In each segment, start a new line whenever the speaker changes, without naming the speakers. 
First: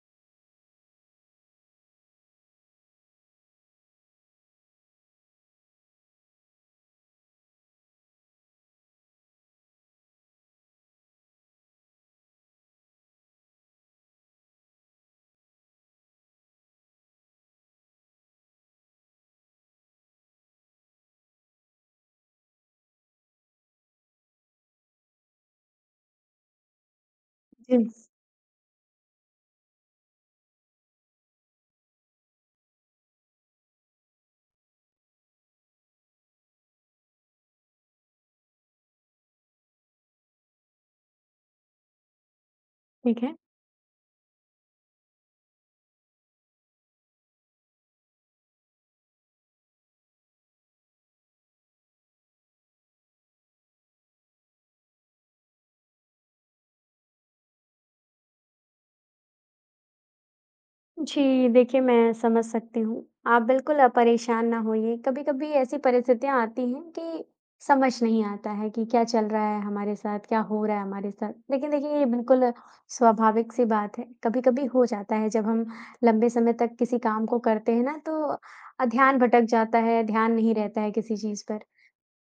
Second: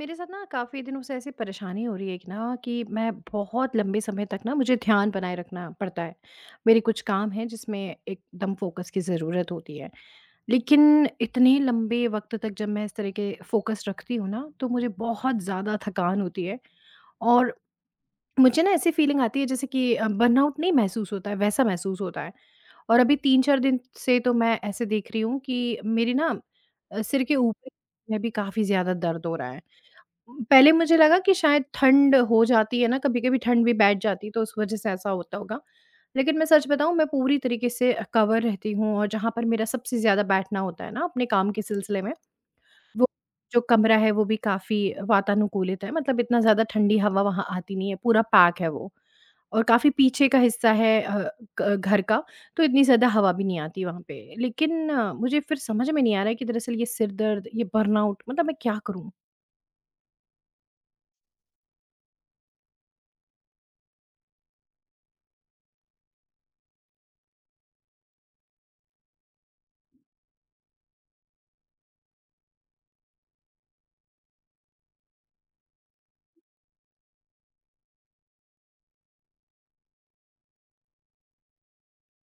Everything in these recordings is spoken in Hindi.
मेरे साथ ना काफ़ी दिनों से ऐसी परेशानी हो रही है कि ना, कि मैं बहुत लंबे समय तक ना मुझे ध्यान बनाए रखना पड़ता है। मेरे कुछ काम हैं जिसमें एकदम फ़ोकस की ज़रूरत होती है। लेकिन इतने लंबे वक़्त तक जब मैं इस तरह के फ़ोकस रखती हूँ ना, तो मुझे बहुत ज़्यादा थकान होती है। और मुझे ना ऐसी फ़ीलिंग आती है जैसे कि बर्नआउट नहीं महसूस होता है, वैसा महसूस होता है। और अभी 3-4 दिन से तो मैं ऐसे देख रही हूँ कि मेरी ना सिर के ऊपर
जीन्स,
में भी काफ़ी ज़्यादा दर्द हो रहा है। पहले मुझे लगा कि शायद ठंड हो जाती है ना, कभी-कभी ठंड भी बैठ जाती है, तो उस वज़ह से ऐसा होता होगा। लेकिन मैं सच बताऊँ, मैं पूरी तरीके से कवर रहती हूँ और जहाँ पर मेरा सबसे ज़्यादा बैठना होता है ना अपने काम के सिलसिले में, वो
ठीक है।
जो कमरा है, वो भी काफ़ी वातानुकूलित है, मतलब इतना ज़्यादा ठंडी हवा वहाँ आती नहीं है, पूरा पैक है वो। और काफ़ी पीछे का हिस्सा है अ, क घर का, तो इतनी ज़्यादा हवा भी नहीं आती वहाँ पे। लेकिन मुझे फिर समझ में नहीं आ रहा है कि दरअसल ये सिर दर्द, ये बर्नआउट मतलब मैं क्या करूँ?
जी, देखिए मैं समझ सकती हूँ। आप बिल्कुल परेशान ना होइए। कभी-कभी ऐसी परिस्थितियाँ आती हैं कि समझ नहीं आता है कि क्या चल रहा है हमारे साथ, क्या हो रहा है हमारे साथ। लेकिन देखिए ये बिल्कुल स्वाभाविक सी बात है। कभी-कभी हो जाता है जब हम लंबे समय तक किसी काम को करते हैं ना तो ध्यान भटक जाता है, ध्यान नहीं रहता है किसी चीज़ पर।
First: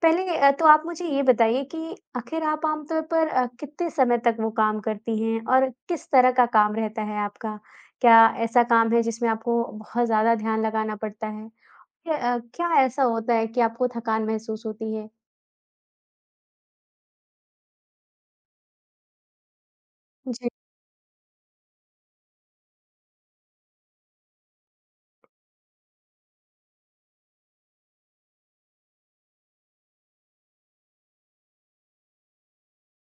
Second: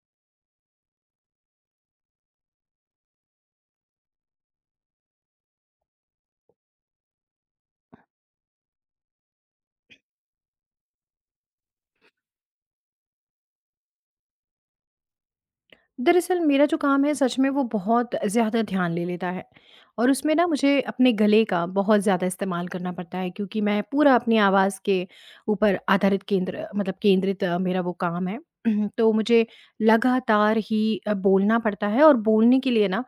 पहले तो आप मुझे ये बताइए कि आखिर आप आमतौर पर कितने समय तक वो काम करती हैं और किस तरह का काम रहता है आपका? क्या ऐसा काम है जिसमें आपको बहुत ज़्यादा ध्यान लगाना पड़ता है? या क्या ऐसा होता है कि आपको थकान महसूस होती है?
दरअसल मेरा जो काम है सच में वो बहुत ज़्यादा ध्यान ले लेता है और उसमें ना
जी,
मुझे अपने गले का बहुत ज़्यादा इस्तेमाल करना पड़ता है, क्योंकि मैं पूरा अपनी आवाज़ के ऊपर आधारित केंद्र मतलब केंद्रित मेरा वो काम है। तो मुझे लगातार ही बोलना पड़ता है, और बोलने के लिए ना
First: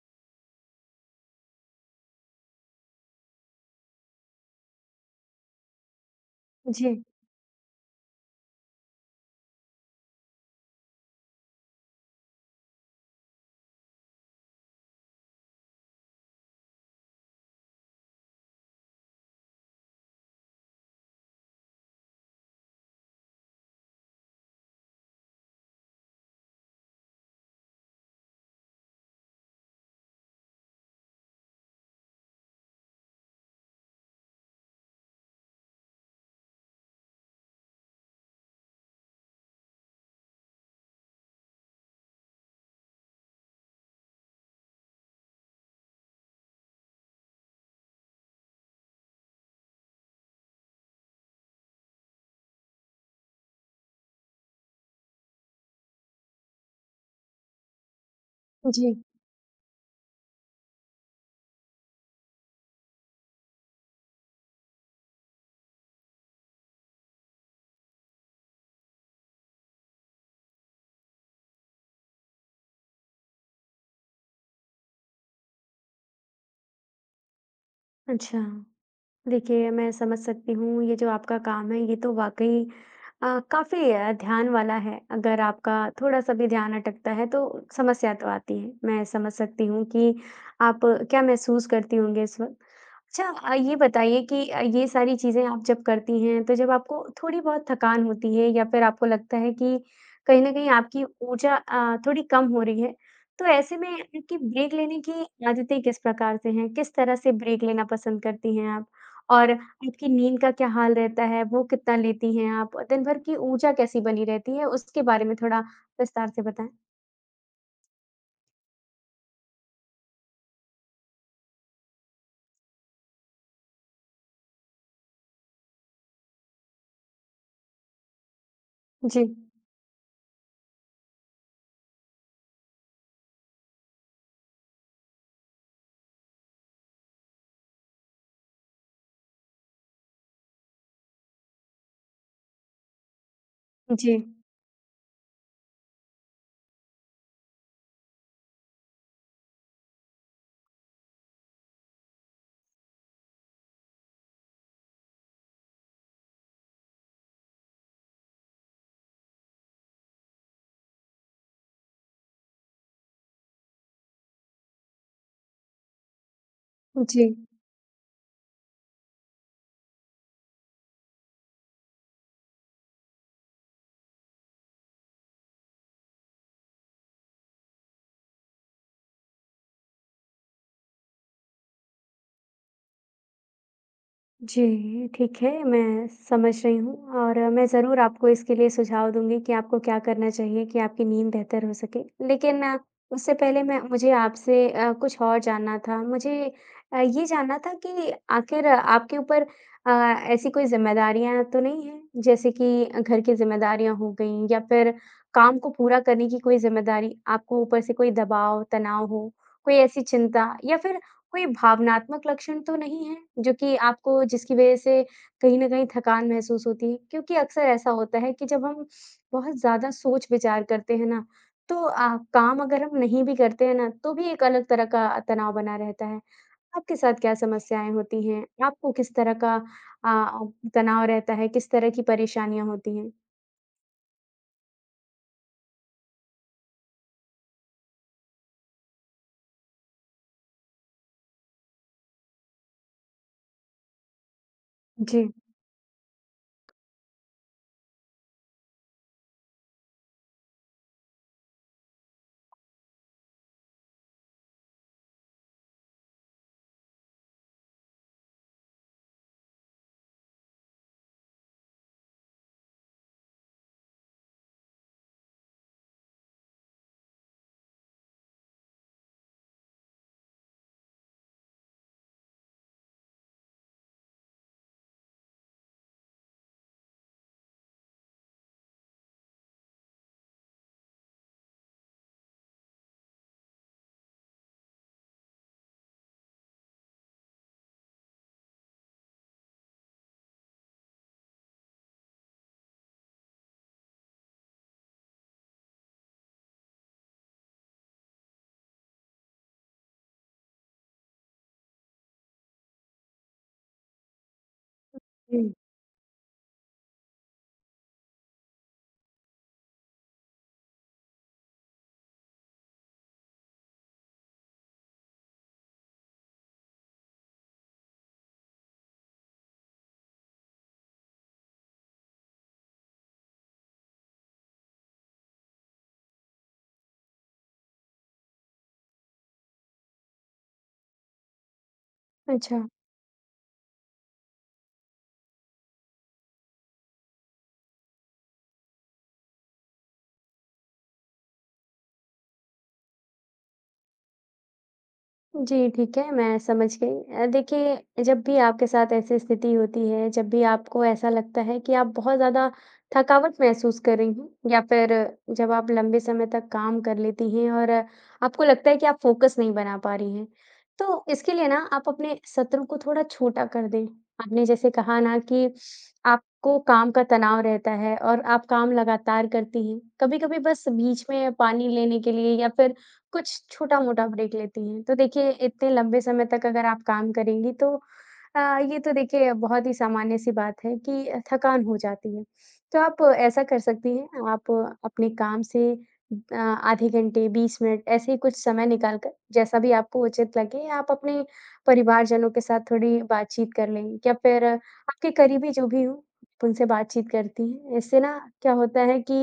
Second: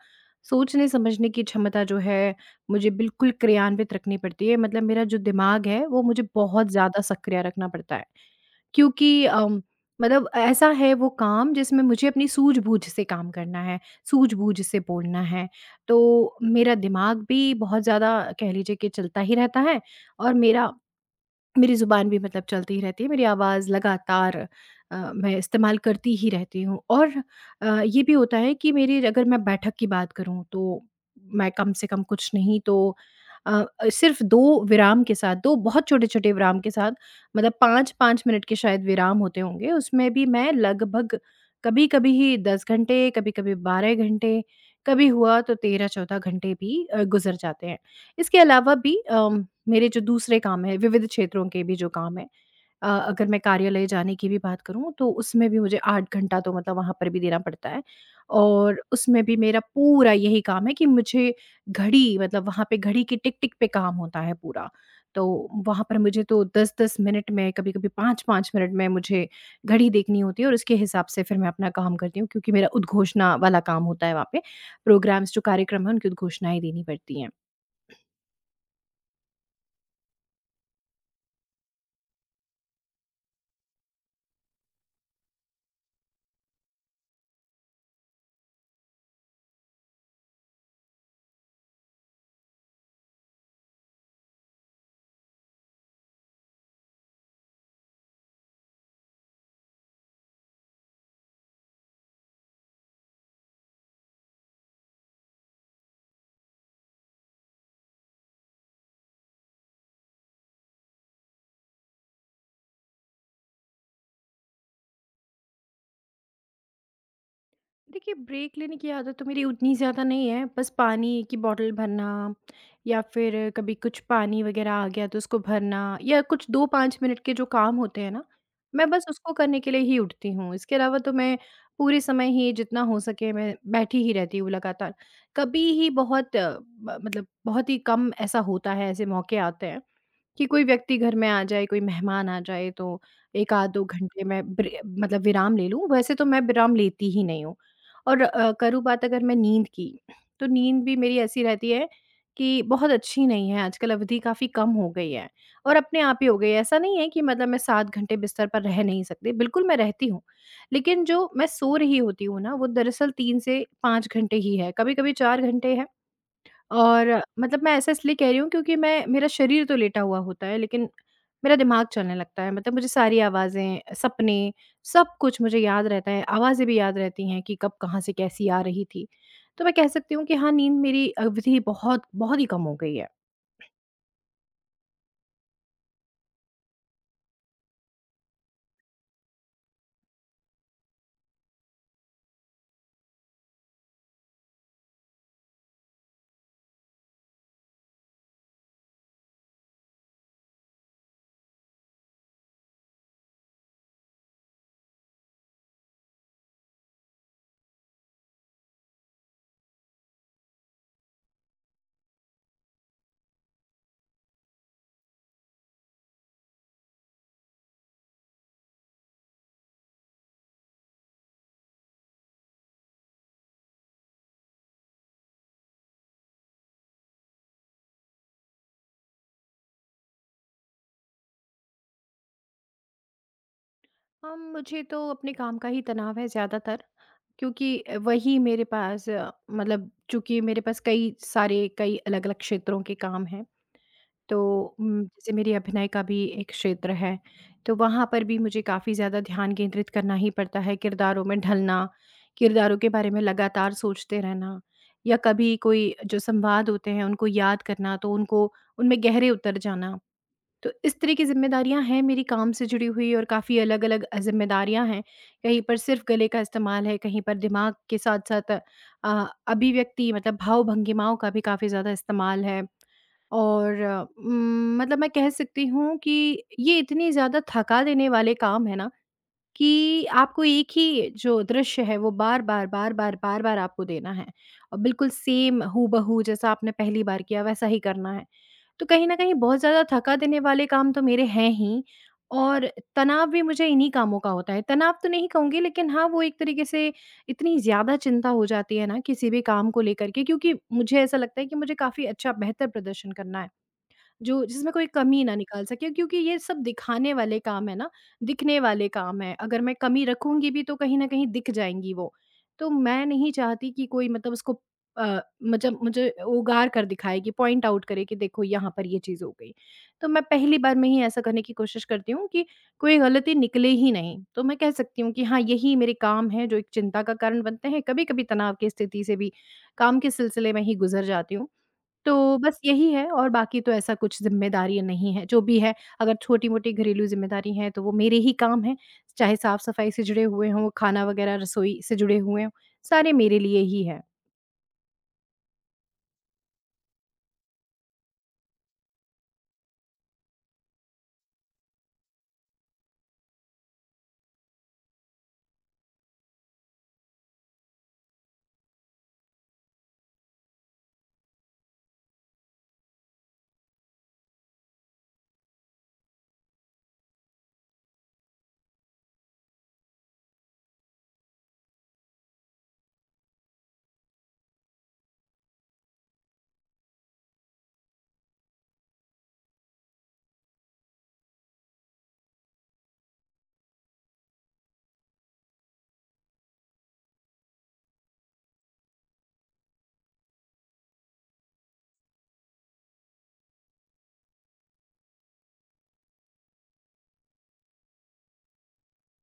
सोचने समझने की क्षमता जो है मुझे बिल्कुल क्रियान्वित रखनी पड़ती है, मतलब मेरा जो दिमाग है वो मुझे बहुत ज़्यादा
जी,
सक्रिय रखना पड़ता है, क्योंकि मतलब ऐसा है वो काम, जिसमें मुझे अपनी सूझबूझ से काम करना है, सूझबूझ से बोलना है। तो मेरा दिमाग भी बहुत ज़्यादा, कह लीजिए कि चलता ही रहता है, और मेरा मेरी ज़ुबान भी मतलब चलती ही रहती है, मेरी आवाज़ लगातार मैं इस्तेमाल करती ही रहती हूँ। और ये भी होता है कि मेरी, अगर मैं बैठक की बात करूँ, तो मैं कम से कम, कुछ नहीं तो अ, सिर्फ़ 2 विराम के साथ, 2 बहुत छोटे-छोटे विराम के साथ, मतलब 5-5 मिनट के शायद विराम होते होंगे, उसमें भी मैं लगभग कभी-कभी ही 10 घंटे, कभी-कभी 12 घंटे, कभी हुआ तो 13-14 घंटे भी गुज़र जाते हैं। इसके अलावा भी मेरे जो दूसरे काम हैं, विविध क्षेत्रों के भी जो काम हैं, अगर मैं कार्यालय जाने की भी बात करूँ तो उसमें भी मुझे 8 घंटा तो मतलब वहाँ पर भी देना पड़ता है, और
जी।
उसमें भी मेरा पूरा यही काम है कि मुझे घड़ी, मतलब वहाँ पे घड़ी की टिक-टिक पे काम होता है पूरा। तो वहाँ पर मुझे तो 10-10 मिनट में, कभी-कभी 5-5 मिनट में मुझे घड़ी देखनी होती है, और उसके हिसाब से फिर मैं अपना काम करती हूँ, क्योंकि मेरा उद्घोषणा वाला काम होता है वहाँ पे। प्रोग्राम्स, जो कार्यक्रम हैं, उनकी उद्घोषणाएँ देनी पड़ती हैं।
अच्छा। देखिए, मैं समझ सकती हूँ ये जो आपका काम है ये तो वाक़ई काफ़ी ध्यान वाला है। अगर आपका थोड़ा-सा भी ध्यान अटकता है तो समस्या तो आती है। मैं समझ सकती हूँ कि आप क्या महसूस करती होंगी इस वक़्त। अच्छा ये बताइए कि ये सारी चीज़ें आप जब करती हैं, तो जब आपको थोड़ी बहुत थकान होती है या फिर आपको लगता है कि कहीं न कहीं आपकी ऊर्जा थोड़ी कम हो रही है, तो ऐसे में आपकी ब्रेक लेने की आदतें किस प्रकार से हैं? किस तरह से ब्रेक लेना पसंद करती हैं आप? और आपकी नींद का क्या हाल रहता है, वो कितना लेती हैं आप? और दिन भर की ऊर्जा कैसी बनी रहती है, उसके बारे में थोड़ा विस्तार से बताएँ?
देखिए, ब्रेक लेने की आदत तो मेरी उतनी ज़्यादा नहीं है, बस पानी की बॉटल भरना, या फिर कभी कुछ पानी वग़ैरह आ गया तो उसको भरना, या कुछ 2-5 मिनट के जो काम होते हैं ना, मैं बस
जी।
उसको करने के लिए ही उठती हूँ। इसके अलावा तो मैं पूरे समय ही जितना हो सके मैं बैठी ही रहती हूँ लगातार। कभी ही बहुत अ, ब मतलब बहुत ही कम ऐसा होता है, ऐसे मौके आते हैं कि कोई व्यक्ति घर में आ जाए, कोई मेहमान आ जाए, तो 1 आध 2
जी।
घंटे मैं ब्रे मतलब विराम ले लूँ, वैसे तो मैं विराम लेती ही नहीं हूँ। और करूँ बात अगर मैं नींद की, तो नींद भी मेरी ऐसी रहती है कि बहुत अच्छी नहीं है, आजकल अवधि काफ़ी कम हो गई है, और अपने आप ही हो गई है। ऐसा नहीं है कि, मतलब मैं 7 घंटे बिस्तर पर रह नहीं सकती, बिल्कुल मैं रहती हूँ, लेकिन जो मैं सो रही होती हूँ ना, वो दरअसल 3 से 5 घंटे ही है, कभी-कभी 4 घंटे है। और
जी।
मतलब मैं ऐसा इसलिए कह रही हूँ क्योंकि मैं मेरा शरीर तो लेटा हुआ होता है, लेकिन मेरा दिमाग चलने लगता है, मतलब मुझे सारी आवाज़ें, सपने, सब कुछ मुझे याद रहता है, आवाज़ें भी याद रहती हैं कि कब कहाँ से कैसी आ रही थी। तो मैं कह सकती हूँ कि हाँ, नींद मेरी अवधि बहुत बहुत ही कम हो गई है।
जी, ठीक है, मैं समझ रही हूँ और मैं ज़रूर आपको इसके लिए सुझाव दूँगी कि आपको क्या करना चाहिए कि आपकी नींद बेहतर हो सके। लेकिन उससे पहले मैं मुझे आपसे कुछ और जानना था। मुझे ये जानना था कि आखिर आपके ऊपर अ, ऐसी कोई ज़िम्मेदारियाँ तो नहीं हैं? जैसे कि घर की ज़िम्मेदारियाँ हो गईं या फिर काम को पूरा करने की कोई ज़िम्मेदारी, आपको ऊपर से कोई दबाव, तनाव हो, कोई ऐसी चिंता या फिर कोई भावनात्मक लक्षण तो नहीं है, जो कि आपको जिसकी वज़ह से कहीं न कहीं थकान महसूस होती है? क्योंकि अक्सर ऐसा होता है कि जब हम बहुत ज़्यादा सोच-विचार करते हैं ना, तो काम अगर हम नहीं भी करते हैं ना, तो भी एक अलग तरह का तनाव बना रहता है। आपके साथ क्या समस्याएँ होती हैं? आपको किस तरह का तनाव रहता है? किस तरह की परेशानियाँ होती हैं?
मुझे तो अपने काम का ही तनाव है ज़्यादातर, क्योंकि वही मेरे पास मतलब चूँकि मेरे पास कई अलग-अलग क्षेत्रों के काम हैं। तो
जी।
जैसे मेरी अभिनय का भी एक क्षेत्र है, तो वहाँ पर भी मुझे काफ़ी ज़्यादा ध्यान केंद्रित करना ही पड़ता है, किरदारों में ढलना, किरदारों के बारे में लगातार सोचते रहना, या कभी कोई जो संवाद होते हैं उनको याद करना, तो उनको उनमें गहरे उतर जाना। तो इस तरह की ज़िम्मेदारियाँ हैं मेरी काम से जुड़ी हुई, और काफ़ी अलग-अलग ज़िम्मेदारियाँ हैं। कहीं पर सिर्फ़ गले का इस्तेमाल है, कहीं पर दिमाग के साथ-साथ अ, अभिव्यक्ति, मतलब भाव-भंगिमाओं का भी काफ़ी ज़्यादा इस्तेमाल है। और मतलब मैं कह सकती हूँ कि ये इतने ज़्यादा थका देने वाले काम है ना, कि आपको एक ही जो दृश्य है वो बार-बार, बार-बार, बार-बार आपको देना है, और बिल्कुल सेम हूबहू जैसा आपने पहली बार किया वैसा ही करना है। तो कहीं न कहीं बहुत ज़्यादा थका देने वाले काम तो मेरे हैं ही, और तनाव भी मुझे इन्हीं कामों का होता है। तनाव तो नहीं कहूँगी, लेकिन हाँ, वो एक तरीके से इतनी ज़्यादा चिंता हो जाती है ना किसी भी काम को लेकर के, क्योंकि मुझे ऐसा लगता है कि मुझे काफ़ी अच्छा बेहतर प्रदर्शन करना है। जो जिसमें कोई कमी ना
हुँ।
निकाल सके, क्योंकि ये सब दिखाने वाले काम है ना, दिखने वाले काम हैं। अगर मैं कमी रखूँगी भी तो कहीं न कहीं दिख जाएँगी वो। तो मैं नहीं चाहती कि कोई मतलब उसको मतलब मुझे उगार कर दिखाए, कि पॉइंट आउट करे कि देखो यहाँ पर ये चीज़ हो गई। तो मैं पहली बार में ही ऐसा करने की कोशिश करती हूँ कि कोई गलती निकले ही नहीं। तो मैं कह सकती हूँ कि हाँ, यही मेरे काम हैं जो एक चिंता का कारण बनते हैं। कभी-कभी तनाव की स्थिति से भी काम के सिलसिले में ही गुज़र जाती हूँ। तो बस
अच्छा।
यही है, और बाकी तो ऐसा कुछ ज़िम्मेदारियाँ नहीं है, जो भी है, अगर छोटी-मोटी घरेलू ज़िम्मेदारी हैं, तो वो मेरे ही काम हैं, चाहे साफ-सफाई से जुड़े हुए हों, खाना वगैरह रसोई से जुड़े हुए हों, सारे मेरे लिए ही है।
जी, ठीक है, मैं समझ गई। देखिए, जब भी आपके साथ ऐसी स्थिति होती है, जब भी आपको ऐसा लगता है कि आप बहुत ज़्यादा थकावट महसूस कर रही हैं या फिर जब आप लंबे समय तक काम कर लेती हैं और आपको लगता है कि आप फ़ोकस नहीं बना पा रही हैं, तो इसके लिए ना आप अपने सत्रों को थोड़ा छोटा कर दें। आपने जैसे कहा ना कि आपको काम का तनाव रहता है और आप काम लगातार करती हैं। कभी-कभी बस बीच में पानी लेने के लिए या फिर कुछ छोटा-मोटा ब्रेक लेती हैं। तो देखिए इतने लंबे समय तक अगर आप काम करेंगी तो अ, ये तो देखिए बहुत ही सामान्य-सी बात है कि थकान हो जाती है। तो आप ऐसा कर सकती हैं आप अपने काम से आधे घंटे, 20 मिनट ऐसे ही कुछ समय निकाल कर जैसा भी आपको उचित लगे आप अपने परिवारजनों के साथ थोड़ी बातचीत कर लें या फिर आपके करीबी जो भी हों उनसे बातचीत करती हैं। इससे ना क्या होता है कि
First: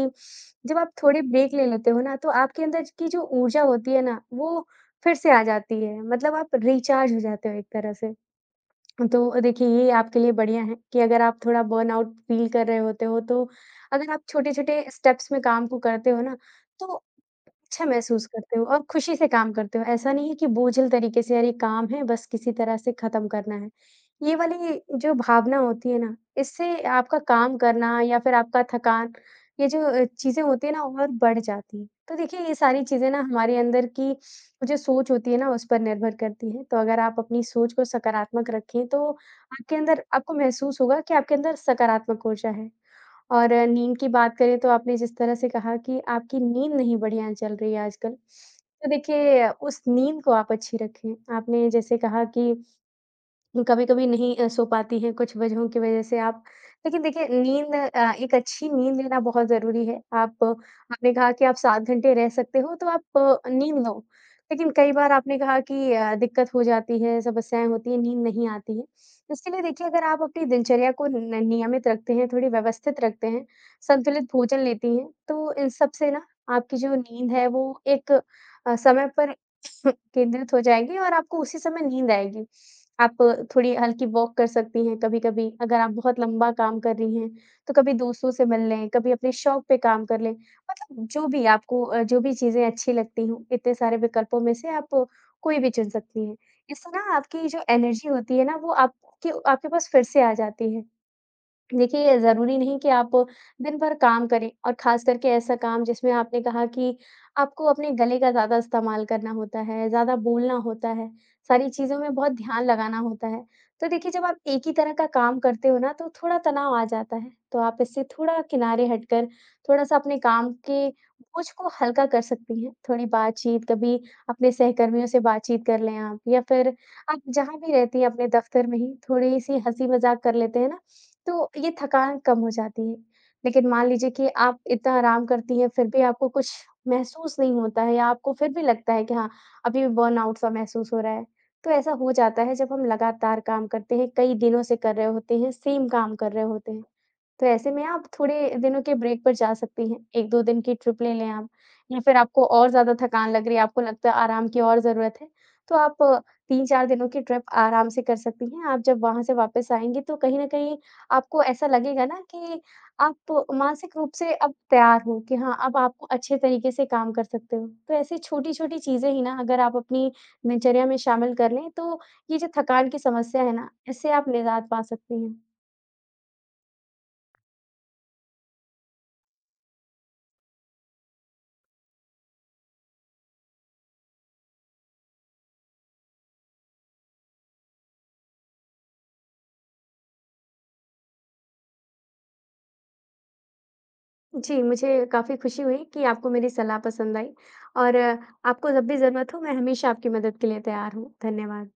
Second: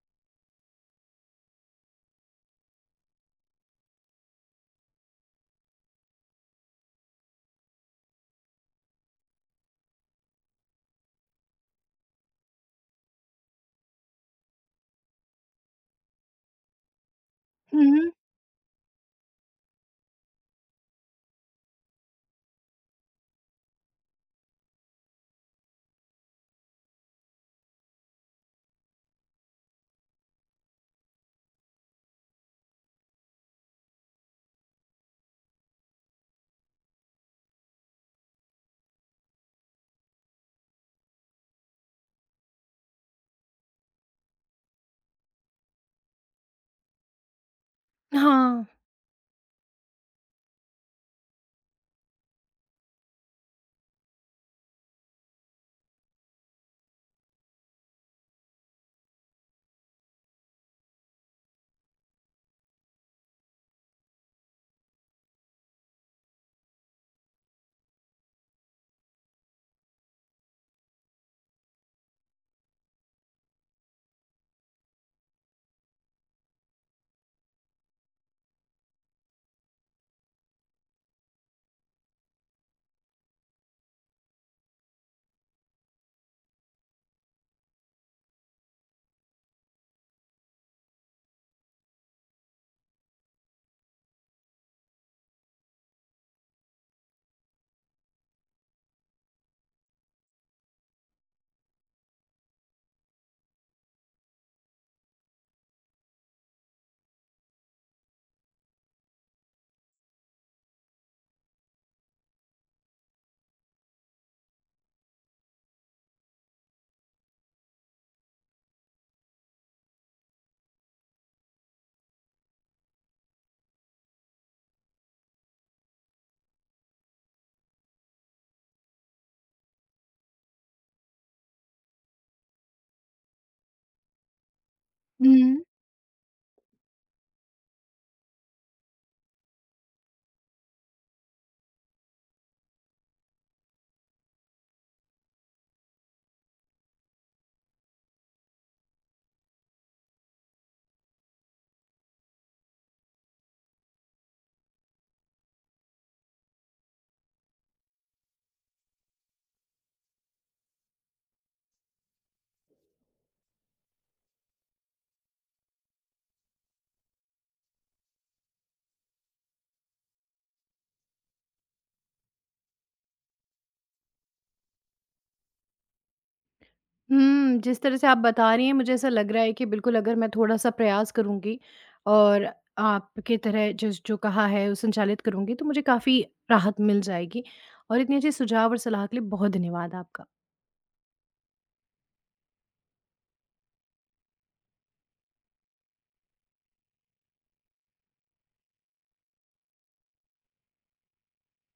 जब आप थोड़ी ब्रेक ले लेते हो ना, तो आपके अंदर की जो ऊर्जा होती है ना, वो फिर से आ जाती है। मतलब आप रिचार्ज हो जाते हो एक तरह से। तो देखिए ये आपके लिए बढ़िया है कि अगर आप थोड़ा बर्नआउट फ़ील कर रहे होते हो, तो अगर आप छोटे-छोटे स्टेप्स में काम को करते हो ना, तो
हुँ,
अच्छा
हुँ।
महसूस करते हो और खुशी से काम करते हो। ऐसा नहीं है कि बोझिल तरीके से अरे काम है बस किसी तरह से खत्म करना है। ये वाली जो भावना होती है ना, इससे आपका काम करना या फिर आपका थकान ये जो चीज़ें होती है ना और बढ़ जाती है। तो देखिए ये सारी चीज़ें ना हमारे अंदर की जो सोच होती है ना उस पर निर्भर करती है। तो अगर आप अपनी सोच को सकारात्मक रखें तो आपके अंदर आपको महसूस होगा कि आपके अंदर सकारात्मक ऊर्जा है। और नींद की बात करें तो आपने जिस तरह से कहा कि आपकी नींद नहीं बढ़िया चल रही है आजकल,
हाँ।
तो देखिए उस नींद को आप अच्छी रखें। आपने जैसे कहा कि कभी-कभी नहीं सो पाती हैं कुछ वजहों की वजह से आप। लेकिन देखिए नींद एक अच्छी नींद लेना बहुत ज़रूरी है। आप आपने कहा कि आप 7 घंटे रह सकते हो तो आप नींद लो। लेकिन कई बार आपने कहा कि दिक्कत हो जाती है, समस्याएँ होती हैं, नींद नहीं आती है। इसके लिए देखिए अगर आप अपनी दिनचर्या को न नियमित रखते हैं, थोड़ी व्यवस्थित रखते हैं, संतुलित भोजन लेती हैं, तो इन सब से ना आपकी जो नींद है वो एक समय पर केंद्रित हो जाएगी और आपको उसी समय नींद आएगी। आप थोड़ी हल्की वॉक कर सकती हैं कभी-कभी, अगर आप बहुत लंबा काम कर रही हैं, तो कभी दोस्तों से मिल लें, कभी अपने शौक पे काम कर लें। मतलब जो भी आपको जो भी चीज़ें अच्छी लगती हों, इतने सारे विकल्पों में से आप कोई भी चुन सकती हैं। इससे ना आपकी जो एनर्जी होती है ना, वो आपके आपके पास फिर से आ जाती है। देखिए, ज़रूरी नहीं कि आप दिन भर काम करें और ख़ास करके ऐसा काम जिसमें आपने कहा कि आपको अपने गले का ज़्यादा इस्तेमाल करना होता है, ज़्यादा बोलना होता है, सारी चीज़ों में बहुत ध्यान लगाना होता है। तो देखिए, जब आप एक ही तरह का काम करते हो ना, तो थोड़ा तनाव आ जाता है। तो आप इससे थोड़ा किनारे हटकर थोड़ा-सा अपने काम के बोझ को हल्का कर सकती हैं। थोड़ी बातचीत, कभी अपने सहकर्मियों से बातचीत कर लें आप या फिर आप जहाँ भी रहती हैं अपने दफ़्तर में ही थोड़ी-सी हँसी-मज़ाक कर लेते हैं ना तो ये थकान कम हो जाती है। लेकिन मान लीजिए कि आप इतना आराम
हुँ।
करती हैं, फिर भी आपको कुछ महसूस नहीं होता है या आपको फिर भी लगता है कि हाँ, अभी भी बर्नआउट सा महसूस हो रहा है। तो ऐसा हो जाता है जब हम लगातार काम करते हैं, कई दिनों से कर रहे होते हैं, सेम काम कर रहे होते हैं। तो ऐसे में आप थोड़े दिनों के ब्रेक पर जा सकती हैं, 1-2 दिन की ट्रिप ले लें आप या फिर आपको और ज़्यादा थकान लग रही है, आपको लगता है आराम की और ज़रूरत है, तो आप 3-4 दिनों की ट्रिप आराम से कर सकती हैं। आप जब वहाँ से वापस आएँगी तो कहीं न कहीं आपको ऐसा लगेगा ना कि आप मानसिक रूप से अब तैयार हो कि हाँ, अब आप अच्छे तरीके से काम कर सकते हो। तो ऐसी छोटी-छोटी चीज़ें ही ना अगर आप अपनी दिनचर्या में शामिल कर लें, तो ये जो थकान की समस्या है ना, इससे आप निजात पा सकती हैं।
हुँ, जिस तरह से आप बता रही हैं मुझे ऐसा लग रहा है कि बिल्कुल अगर मैं थोड़ा-सा प्रयास करूँगी, और आपकी तरह जिस जो कहा है वो संचालित करूँगी, तो मुझे काफ़ी राहत मिल जाएगी, और इतनी अच्छी सुझाव और सलाह के लिए बहुत धन्यवाद आपका।
जी, मुझे काफ़ी खुशी हुई कि आपको मेरी सलाह पसंद आई और आपको जब भी ज़रूरत हो, मैं हमेशा आपकी मदद के लिए तैयार हूँ। धन्यवाद।